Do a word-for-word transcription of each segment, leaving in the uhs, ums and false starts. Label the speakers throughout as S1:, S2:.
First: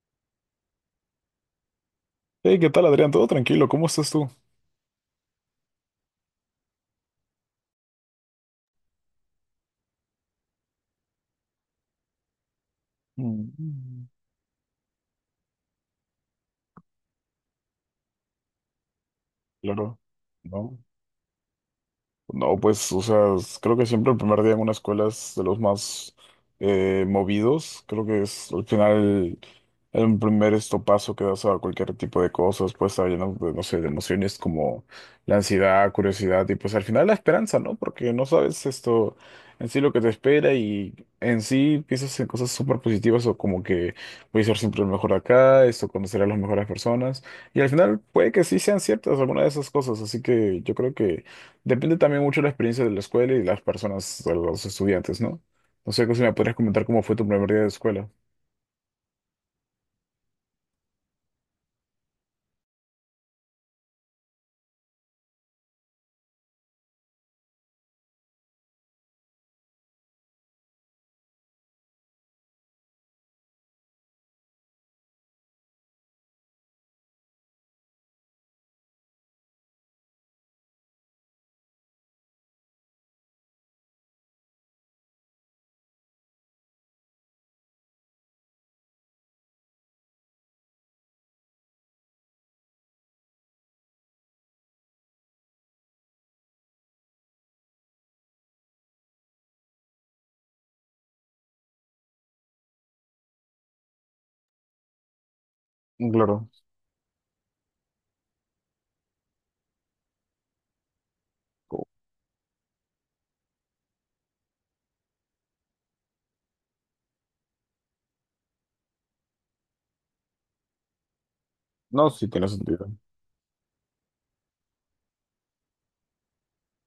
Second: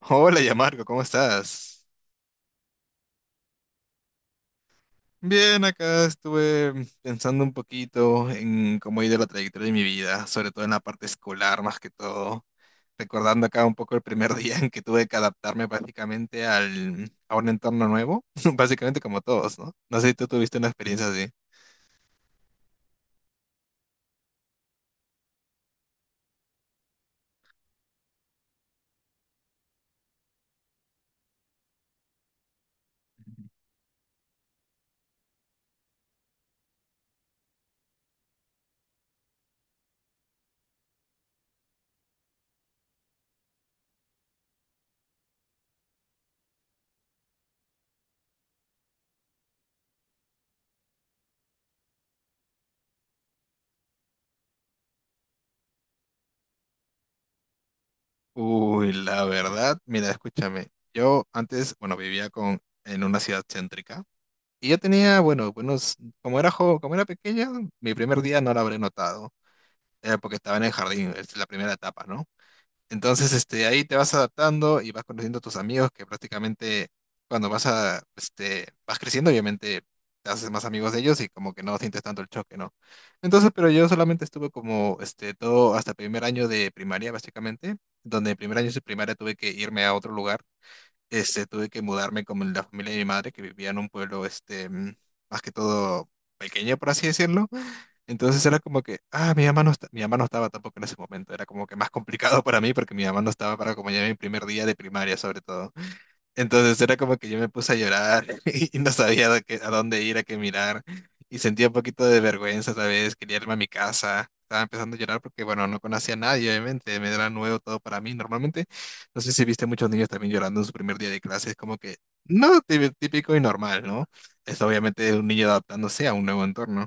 S1: Hola, Yamarco, ¿cómo estás?
S2: Hey, ¿qué tal, Adrián? ¿Todo tranquilo? ¿Cómo estás tú?
S1: Bien, acá estuve pensando un poquito en cómo ha ido la trayectoria de mi vida, sobre todo en la parte escolar más que todo, recordando acá un poco el
S2: Mm.
S1: primer día en que tuve que adaptarme básicamente al, a un entorno nuevo, básicamente como todos, ¿no?
S2: Claro.
S1: No sé si tú tuviste una
S2: ¿No?
S1: experiencia así.
S2: No, pues, o sea, s- creo que siempre el primer día en una escuela es de los más eh, movidos. Creo que es al final el primer estopazo que das a cualquier tipo de cosas, pues está lleno de, no sé, de emociones como la ansiedad, curiosidad y pues al final la esperanza, ¿no? Porque no sabes esto en sí lo que te espera, y en sí piensas en cosas súper positivas, o como que voy a ser siempre el mejor acá, esto conocer a las mejores personas, y al final puede que sí sean ciertas algunas de esas cosas, así que yo creo que depende también mucho de la experiencia de la escuela y de las personas, de los estudiantes, ¿no? No sé, si me podrías comentar cómo fue tu primer día de escuela.
S1: Uy, la verdad, mira, escúchame, yo antes, bueno, vivía con, en una ciudad céntrica y yo tenía, bueno, buenos, como era jo- como era pequeña, mi primer día no lo habré notado eh, porque estaba en el jardín, es la primera etapa, ¿no? Entonces, este, ahí te vas adaptando y vas conociendo a tus amigos que prácticamente cuando vas a, este, vas creciendo, obviamente te haces más amigos de ellos y como que no sientes tanto el choque, ¿no? Entonces, pero yo solamente estuve como, este, todo hasta primer año de primaria, básicamente, donde en primer año de primaria tuve que irme a otro lugar. Este, tuve que mudarme con la familia de mi madre, que vivía en un pueblo, este, mm, más que todo pequeño, por así decirlo. Entonces era como que, ah, mi mamá no está- mi mamá no estaba tampoco en ese momento. Era como que más complicado para mí porque mi mamá no estaba para acompañarme en mi primer día de primaria, sobre todo.
S2: Claro.
S1: Entonces era como que yo me puse a llorar y no sabía a, qué- a dónde ir, a qué mirar. Y sentía un poquito de vergüenza, ¿sabes? Quería irme a mi casa. Estaba empezando a llorar porque, bueno, no conocía a nadie, obviamente. Me era nuevo todo para mí. Normalmente, no sé si viste muchos niños también llorando en su primer día de clase. Es como que,
S2: No, sí tiene
S1: no,
S2: sentido.
S1: tí- típico y normal, ¿no? Es obviamente un niño adaptándose a un nuevo entorno.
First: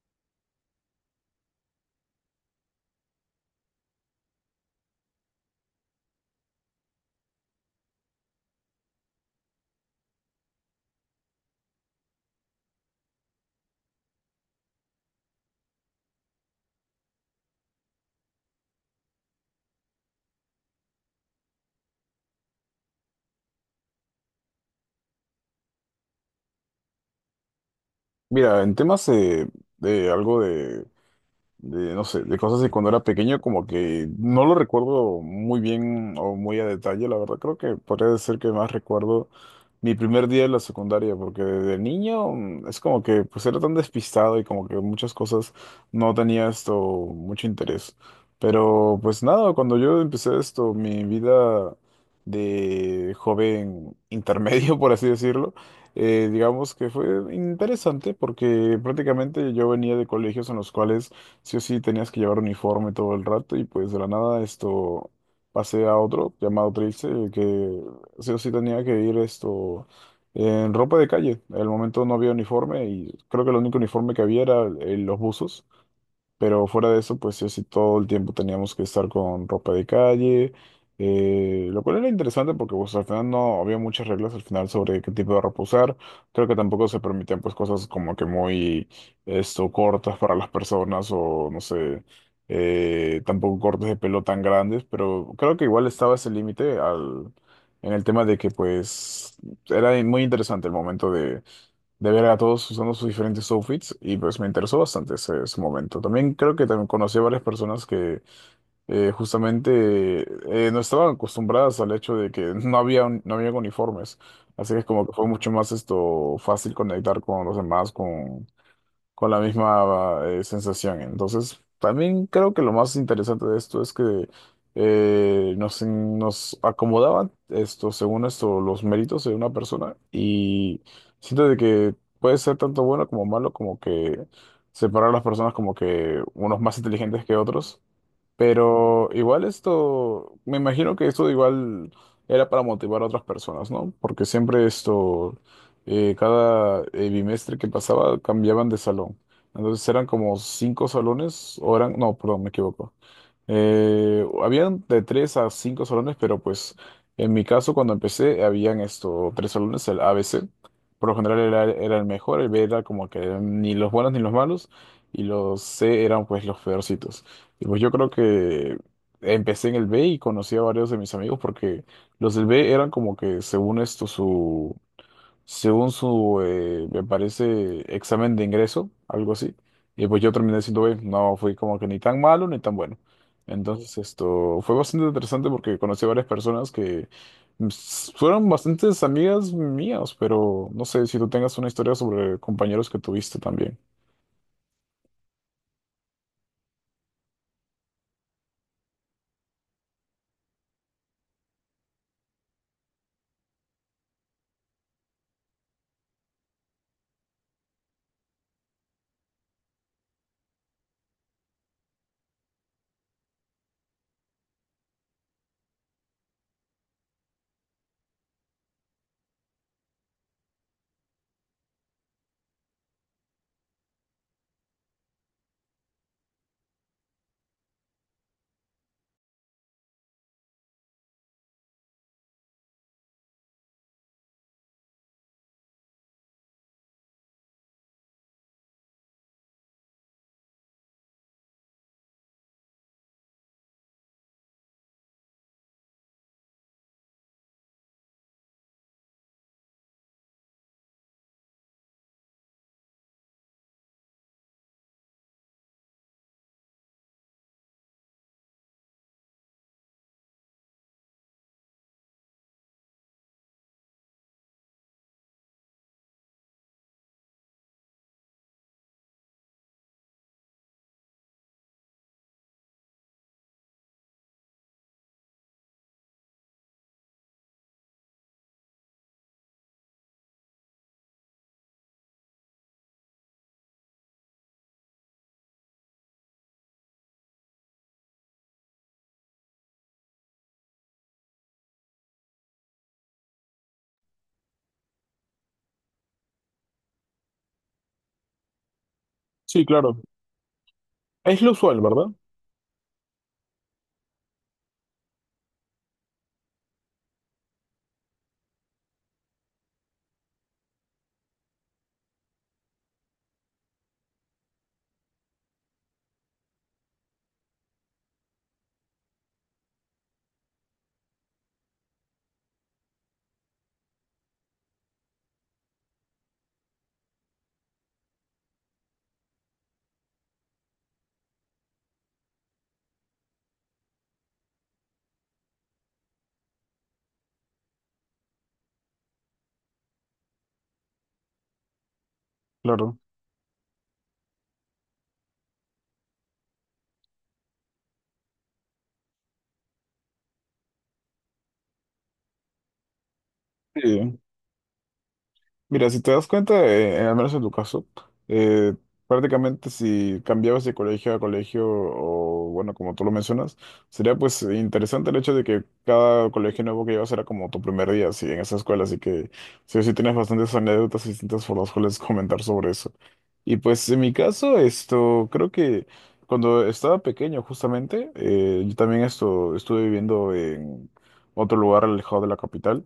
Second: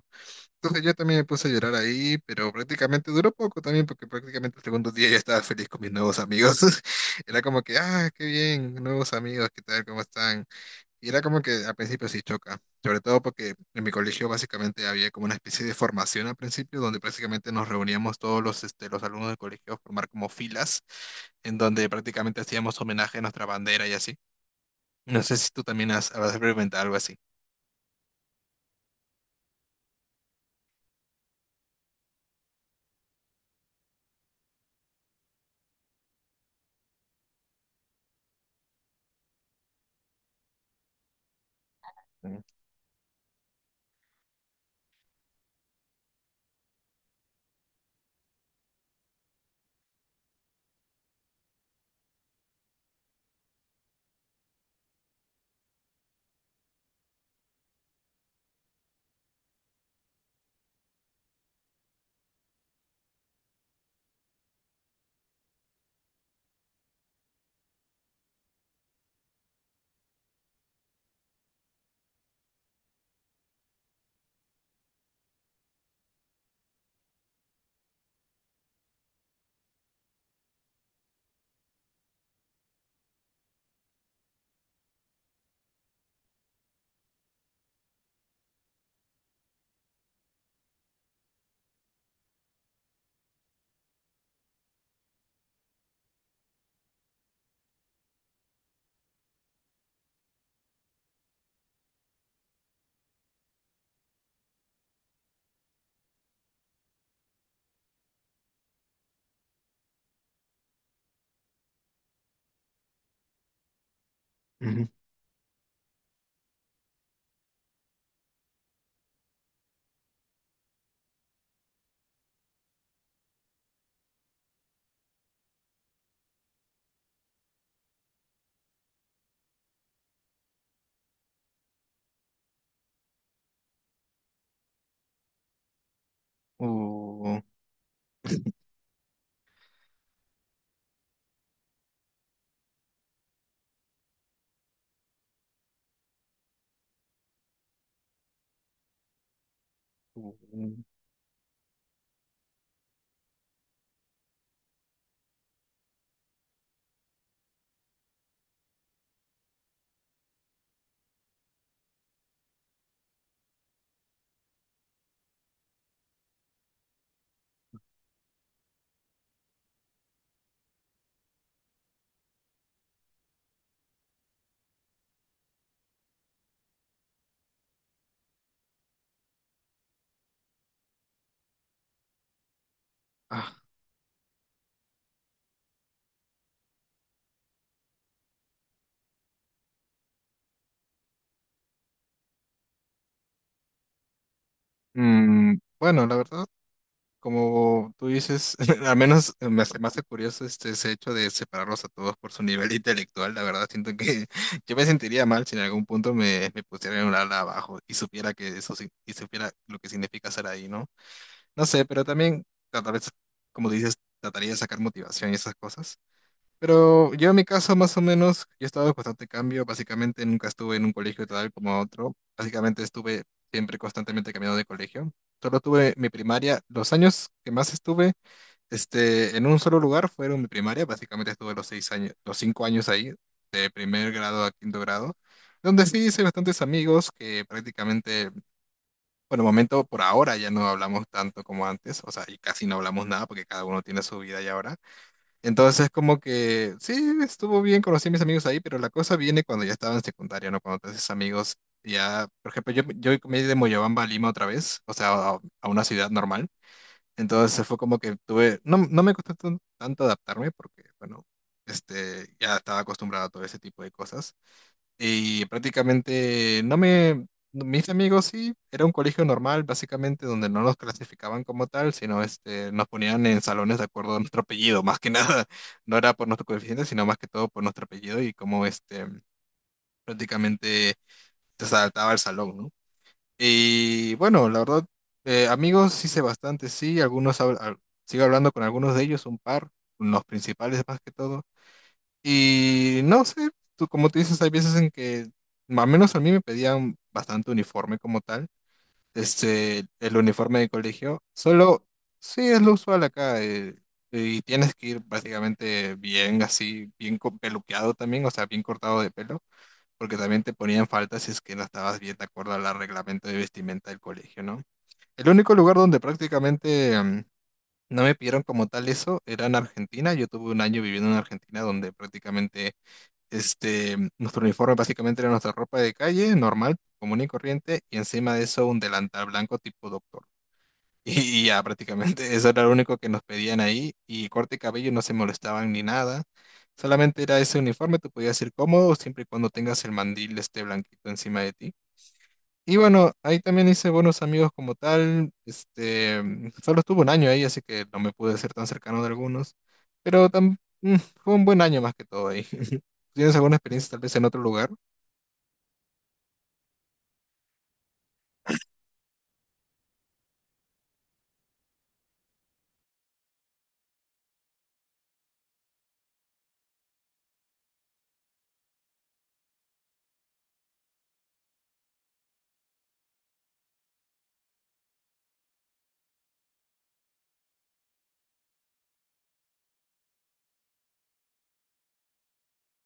S1: Entonces yo también me puse a llorar ahí, pero prácticamente duró poco también, porque prácticamente el segundo día ya estaba feliz con mis nuevos amigos. Era como que, ah, qué bien, nuevos amigos, ¿qué tal? ¿Cómo están? Y era como que al principio sí choca, sobre todo porque en mi colegio básicamente había como una especie de formación al principio, donde prácticamente nos reuníamos todos los, este, los alumnos del colegio a formar como filas, en donde prácticamente hacíamos homenaje a nuestra bandera y así. No sé si tú también has, habrás experimentado algo así.
S2: Mira, en temas eh, de, algo de de, no sé, de cosas de cuando era pequeño, como que no lo recuerdo muy bien o muy a detalle, la verdad. Creo que podría decir que más recuerdo mi primer día de la secundaria, porque de niño,
S1: Mm.
S2: mm, es como que pues era tan despistado y como que muchas cosas no tenía esto mucho interés. Pero pues nada, cuando yo empecé esto, mi vida de joven intermedio, por así decirlo, eh, digamos que fue interesante porque prácticamente yo venía de colegios en los cuales sí o sí tenías que llevar uniforme todo el rato, y pues de la nada esto pasé a otro llamado Trilce, el que sí o sí tenía que ir esto en ropa de calle. En el momento no había uniforme y creo que el único uniforme que había era eh, los buzos. Pero fuera de eso, pues sí, o sí, todo el tiempo teníamos que estar con ropa de calle, eh, lo cual era interesante porque pues al final no había muchas reglas al final sobre qué tipo de ropa usar. Creo que tampoco se permitían pues cosas como que muy esto, cortas para las personas, o no sé, eh, tampoco cortes de pelo tan grandes, pero creo que igual estaba ese límite al, en el tema de que pues era muy interesante el momento de ver a todos usando sus diferentes outfits, y pues me interesó bastante ese, ese momento. También creo que también conocí a varias personas que eh, justamente eh, no estaban acostumbradas al hecho de que no había, un- no había uniformes. Así que es
S1: Ujú.
S2: como que fue mucho más esto fácil conectar con los demás, con la misma eh, sensación. Entonces, también creo que lo más interesante de esto es que eh, nos, nos acomodaban esto, según esto, los méritos de una persona, y siento de que puede ser tanto bueno como malo, como que separar a las personas como que unos más inteligentes que
S1: Uh,
S2: otros. Pero igual esto, me imagino que esto igual era para motivar a otras personas, ¿no? Porque siempre esto, eh, cada eh, bimestre que pasaba cambiaban de salón. Entonces eran como
S1: uh,
S2: cinco salones, o eran, no, perdón, me equivoco. Eh, habían de tres a cinco salones, pero pues en mi caso cuando empecé habían esto, tres salones: el A, B, C. Por lo general era, era el mejor, el B era como que ni los buenos ni los malos, y los C eran pues los peorcitos. Y pues yo creo que empecé en el B y conocí a varios de mis amigos porque los del B eran como que según esto su según su, eh, me parece, examen de ingreso, algo así. Y pues yo terminé siendo B, no fui como que ni tan malo ni tan bueno.
S1: uh.
S2: Entonces esto fue bastante interesante porque conocí a varias personas que mm, s- fueron bastantes amigas mías, pero no sé si tú tengas una historia sobre compañeros que tuviste también.
S1: Mm, bueno, la verdad, como tú dices, al menos me hace, me hace curioso este, ese hecho de separarlos a todos por su nivel intelectual. La verdad, siento que yo me sentiría mal si en algún punto me, me pusieran un ala abajo y supiera que eso sí- y supiera lo que significa ser ahí, ¿no? No sé, pero también ta- tal vez, como dices, trataría de sacar motivación y esas cosas. Pero yo en mi caso, más o menos, yo he estado en constante cambio. Básicamente nunca estuve en un colegio tal como otro. Básicamente estuve siempre constantemente cambiando de colegio. Solo tuve mi primaria. Los años que más estuve este, en un solo lugar fueron mi primaria. Básicamente estuve los seis años, los cinco años ahí, de primer grado a quinto grado, donde sí hice bastantes amigos que prácticamente, por el momento, por ahora ya no hablamos tanto como antes. O sea, y casi no hablamos nada porque cada uno tiene su vida y ahora. Entonces, como que sí, estuvo bien, conocí a mis amigos ahí, pero la cosa viene cuando ya estaba en secundaria, ¿no? Cuando te haces amigos, ya, por ejemplo, yo, yo me he ido de Moyobamba a Lima otra vez, o sea, a, a una ciudad normal. Entonces fue como que tuve, no, no me costó tan- tanto adaptarme porque, bueno, este, ya estaba acostumbrado a todo ese tipo de cosas. Y prácticamente no me, no, mis amigos sí, era un colegio normal, básicamente, donde no nos clasificaban como tal, sino este, nos ponían en salones de acuerdo a nuestro apellido, más que nada. No era por nuestro coeficiente, sino más que todo por nuestro apellido y cómo este, prácticamente se saltaba el salón, ¿no? Y bueno, la verdad, eh, amigos hice bastante, sí, algunos, hab- al- sigo hablando con algunos de ellos, un par, los principales más que todo. Y no sé, tú, como tú dices, hay veces en que, al menos a mí me pedían bastante uniforme como tal,
S2: Sí,
S1: este,
S2: claro.
S1: el uniforme de colegio,
S2: Es lo usual,
S1: solo,
S2: ¿verdad?
S1: sí, es lo usual acá, eh, y tienes que ir prácticamente bien así, bien co- peluqueado también, o sea, bien cortado de pelo, porque también te ponían falta si es que no estabas bien de acuerdo al reglamento de vestimenta del colegio, ¿no? El único lugar donde prácticamente... mm, no me pidieron como tal eso, era en Argentina. Yo tuve un año viviendo en Argentina donde prácticamente este, nuestro uniforme básicamente era nuestra ropa de calle, normal, común y corriente, y encima de eso un delantal blanco tipo doctor. Y, y ya, prácticamente eso era lo único que nos pedían ahí, y corte de cabello no se molestaban ni nada. Solamente era ese uniforme, tú podías ir cómodo siempre y cuando tengas el mandil este blanquito encima de ti. Y
S2: Claro.
S1: bueno, ahí también hice buenos amigos como tal. Este, mm, solo estuve un año ahí, así que no me pude ser tan cercano de algunos. Pero tam- mm, fue un buen año más que todo ahí. ¿Tienes alguna experiencia tal vez
S2: Sí.
S1: en otro lugar?
S2: Mira, si te das cuenta, eh, al menos en tu caso, eh, prácticamente si cambiabas de colegio a colegio, o bueno, como tú lo mencionas, sería pues interesante el hecho de que cada colegio nuevo que llevas era como tu primer día así, en esa escuela, así que sí, o sí tienes bastantes anécdotas distintas por las cuales comentar sobre eso. Y pues en mi caso, esto, creo que cuando estaba pequeño justamente, eh, yo también esto, estuve viviendo en otro lugar alejado de la capital,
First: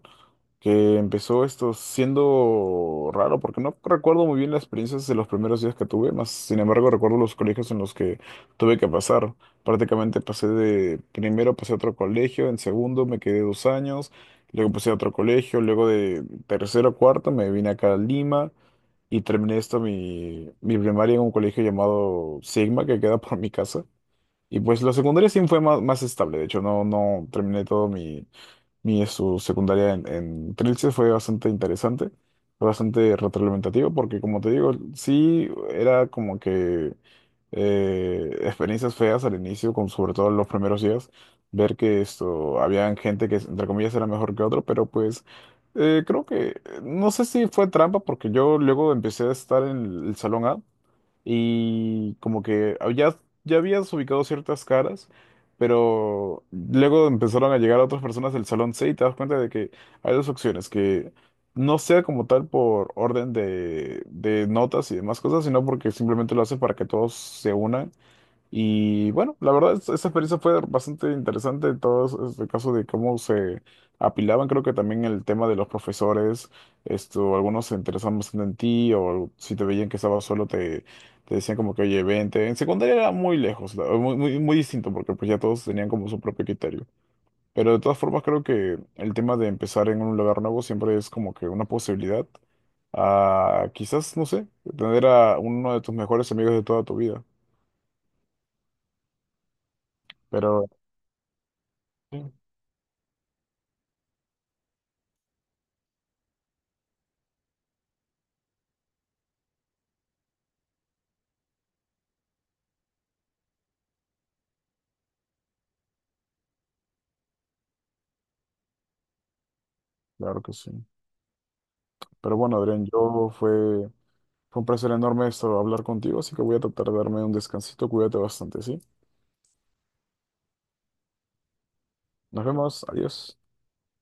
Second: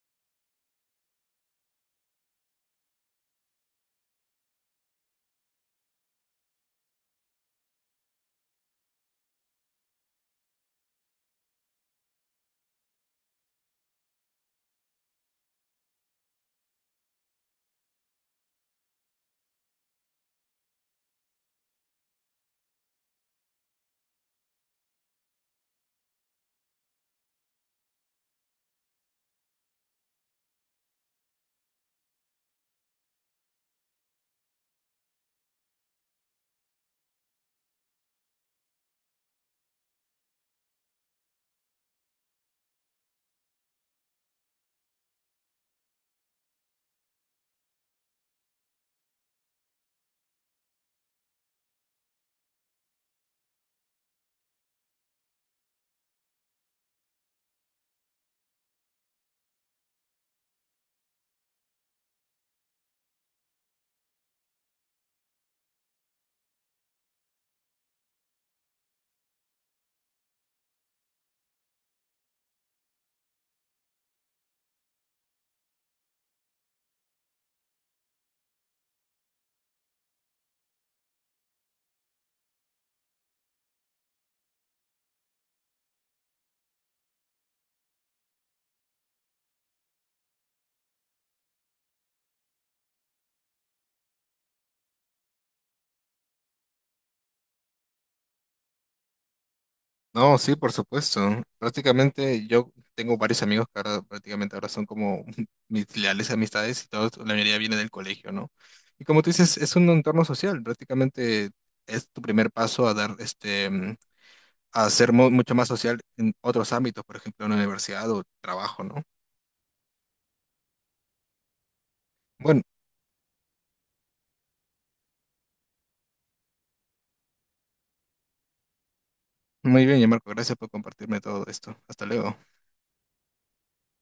S2: que empezó esto siendo raro, porque no recuerdo muy bien las experiencias de los primeros días que tuve, más sin embargo recuerdo los colegios en los que tuve que pasar. Prácticamente pasé de, primero pasé a otro colegio, en segundo me quedé dos años, luego pasé a otro colegio, luego de tercero a cuarto me vine acá a Lima, y terminé esto mi, mi primaria en un colegio llamado Sigma, que queda por mi casa. Y pues la secundaria sí fue más, más estable. De hecho, no, no terminé todo mi mi su secundaria en, en, Trilce. Fue bastante interesante, fue bastante retroalimentativo, porque como te digo, sí era como que eh, experiencias feas al inicio, con, sobre todo los primeros días, ver que esto, había gente que entre comillas era mejor que otro, pero pues eh, creo que, no sé si fue trampa, porque yo luego empecé a estar en el salón A, y como que ah, ya, ya habías ubicado ciertas caras, pero luego empezaron a llegar otras personas del salón C y te das cuenta de que hay dos opciones: que no sea como tal por orden de, de, notas y demás cosas, sino porque simplemente lo hace para que todos se unan. Y bueno, la verdad, es- esa experiencia fue bastante interesante. Todo este caso de cómo se apilaban, creo que también el tema de los profesores, esto, algunos se interesaban bastante en ti, o si te veían que estabas solo, te, te decían como que, oye, vente. En secundaria era muy lejos, la- muy, muy, muy distinto, porque pues ya todos tenían como su propio criterio. Pero de todas formas, creo que el tema de empezar en un lugar nuevo siempre es como que una posibilidad a, quizás, no sé, tener a uno de tus mejores amigos de toda tu vida.
S1: No, sí,
S2: Pero...
S1: por supuesto. Prácticamente yo tengo varios amigos que ahora prácticamente ahora son como mis leales amistades y todos, la mayoría viene del colegio, ¿no? Y como tú dices, es un entorno social. Prácticamente es tu primer paso a dar este a ser mu- mucho más social en otros ámbitos, por ejemplo, en la universidad o trabajo, ¿no?
S2: Claro que sí. Pero bueno,
S1: Bueno,
S2: Adrián, yo fue, fue un placer enorme esto hablar contigo, así que voy a tratar de darme un descansito. Cuídate bastante, ¿sí?
S1: muy bien, ya Marco, gracias por compartirme todo esto. Hasta luego.
S2: Nos vemos. Adiós.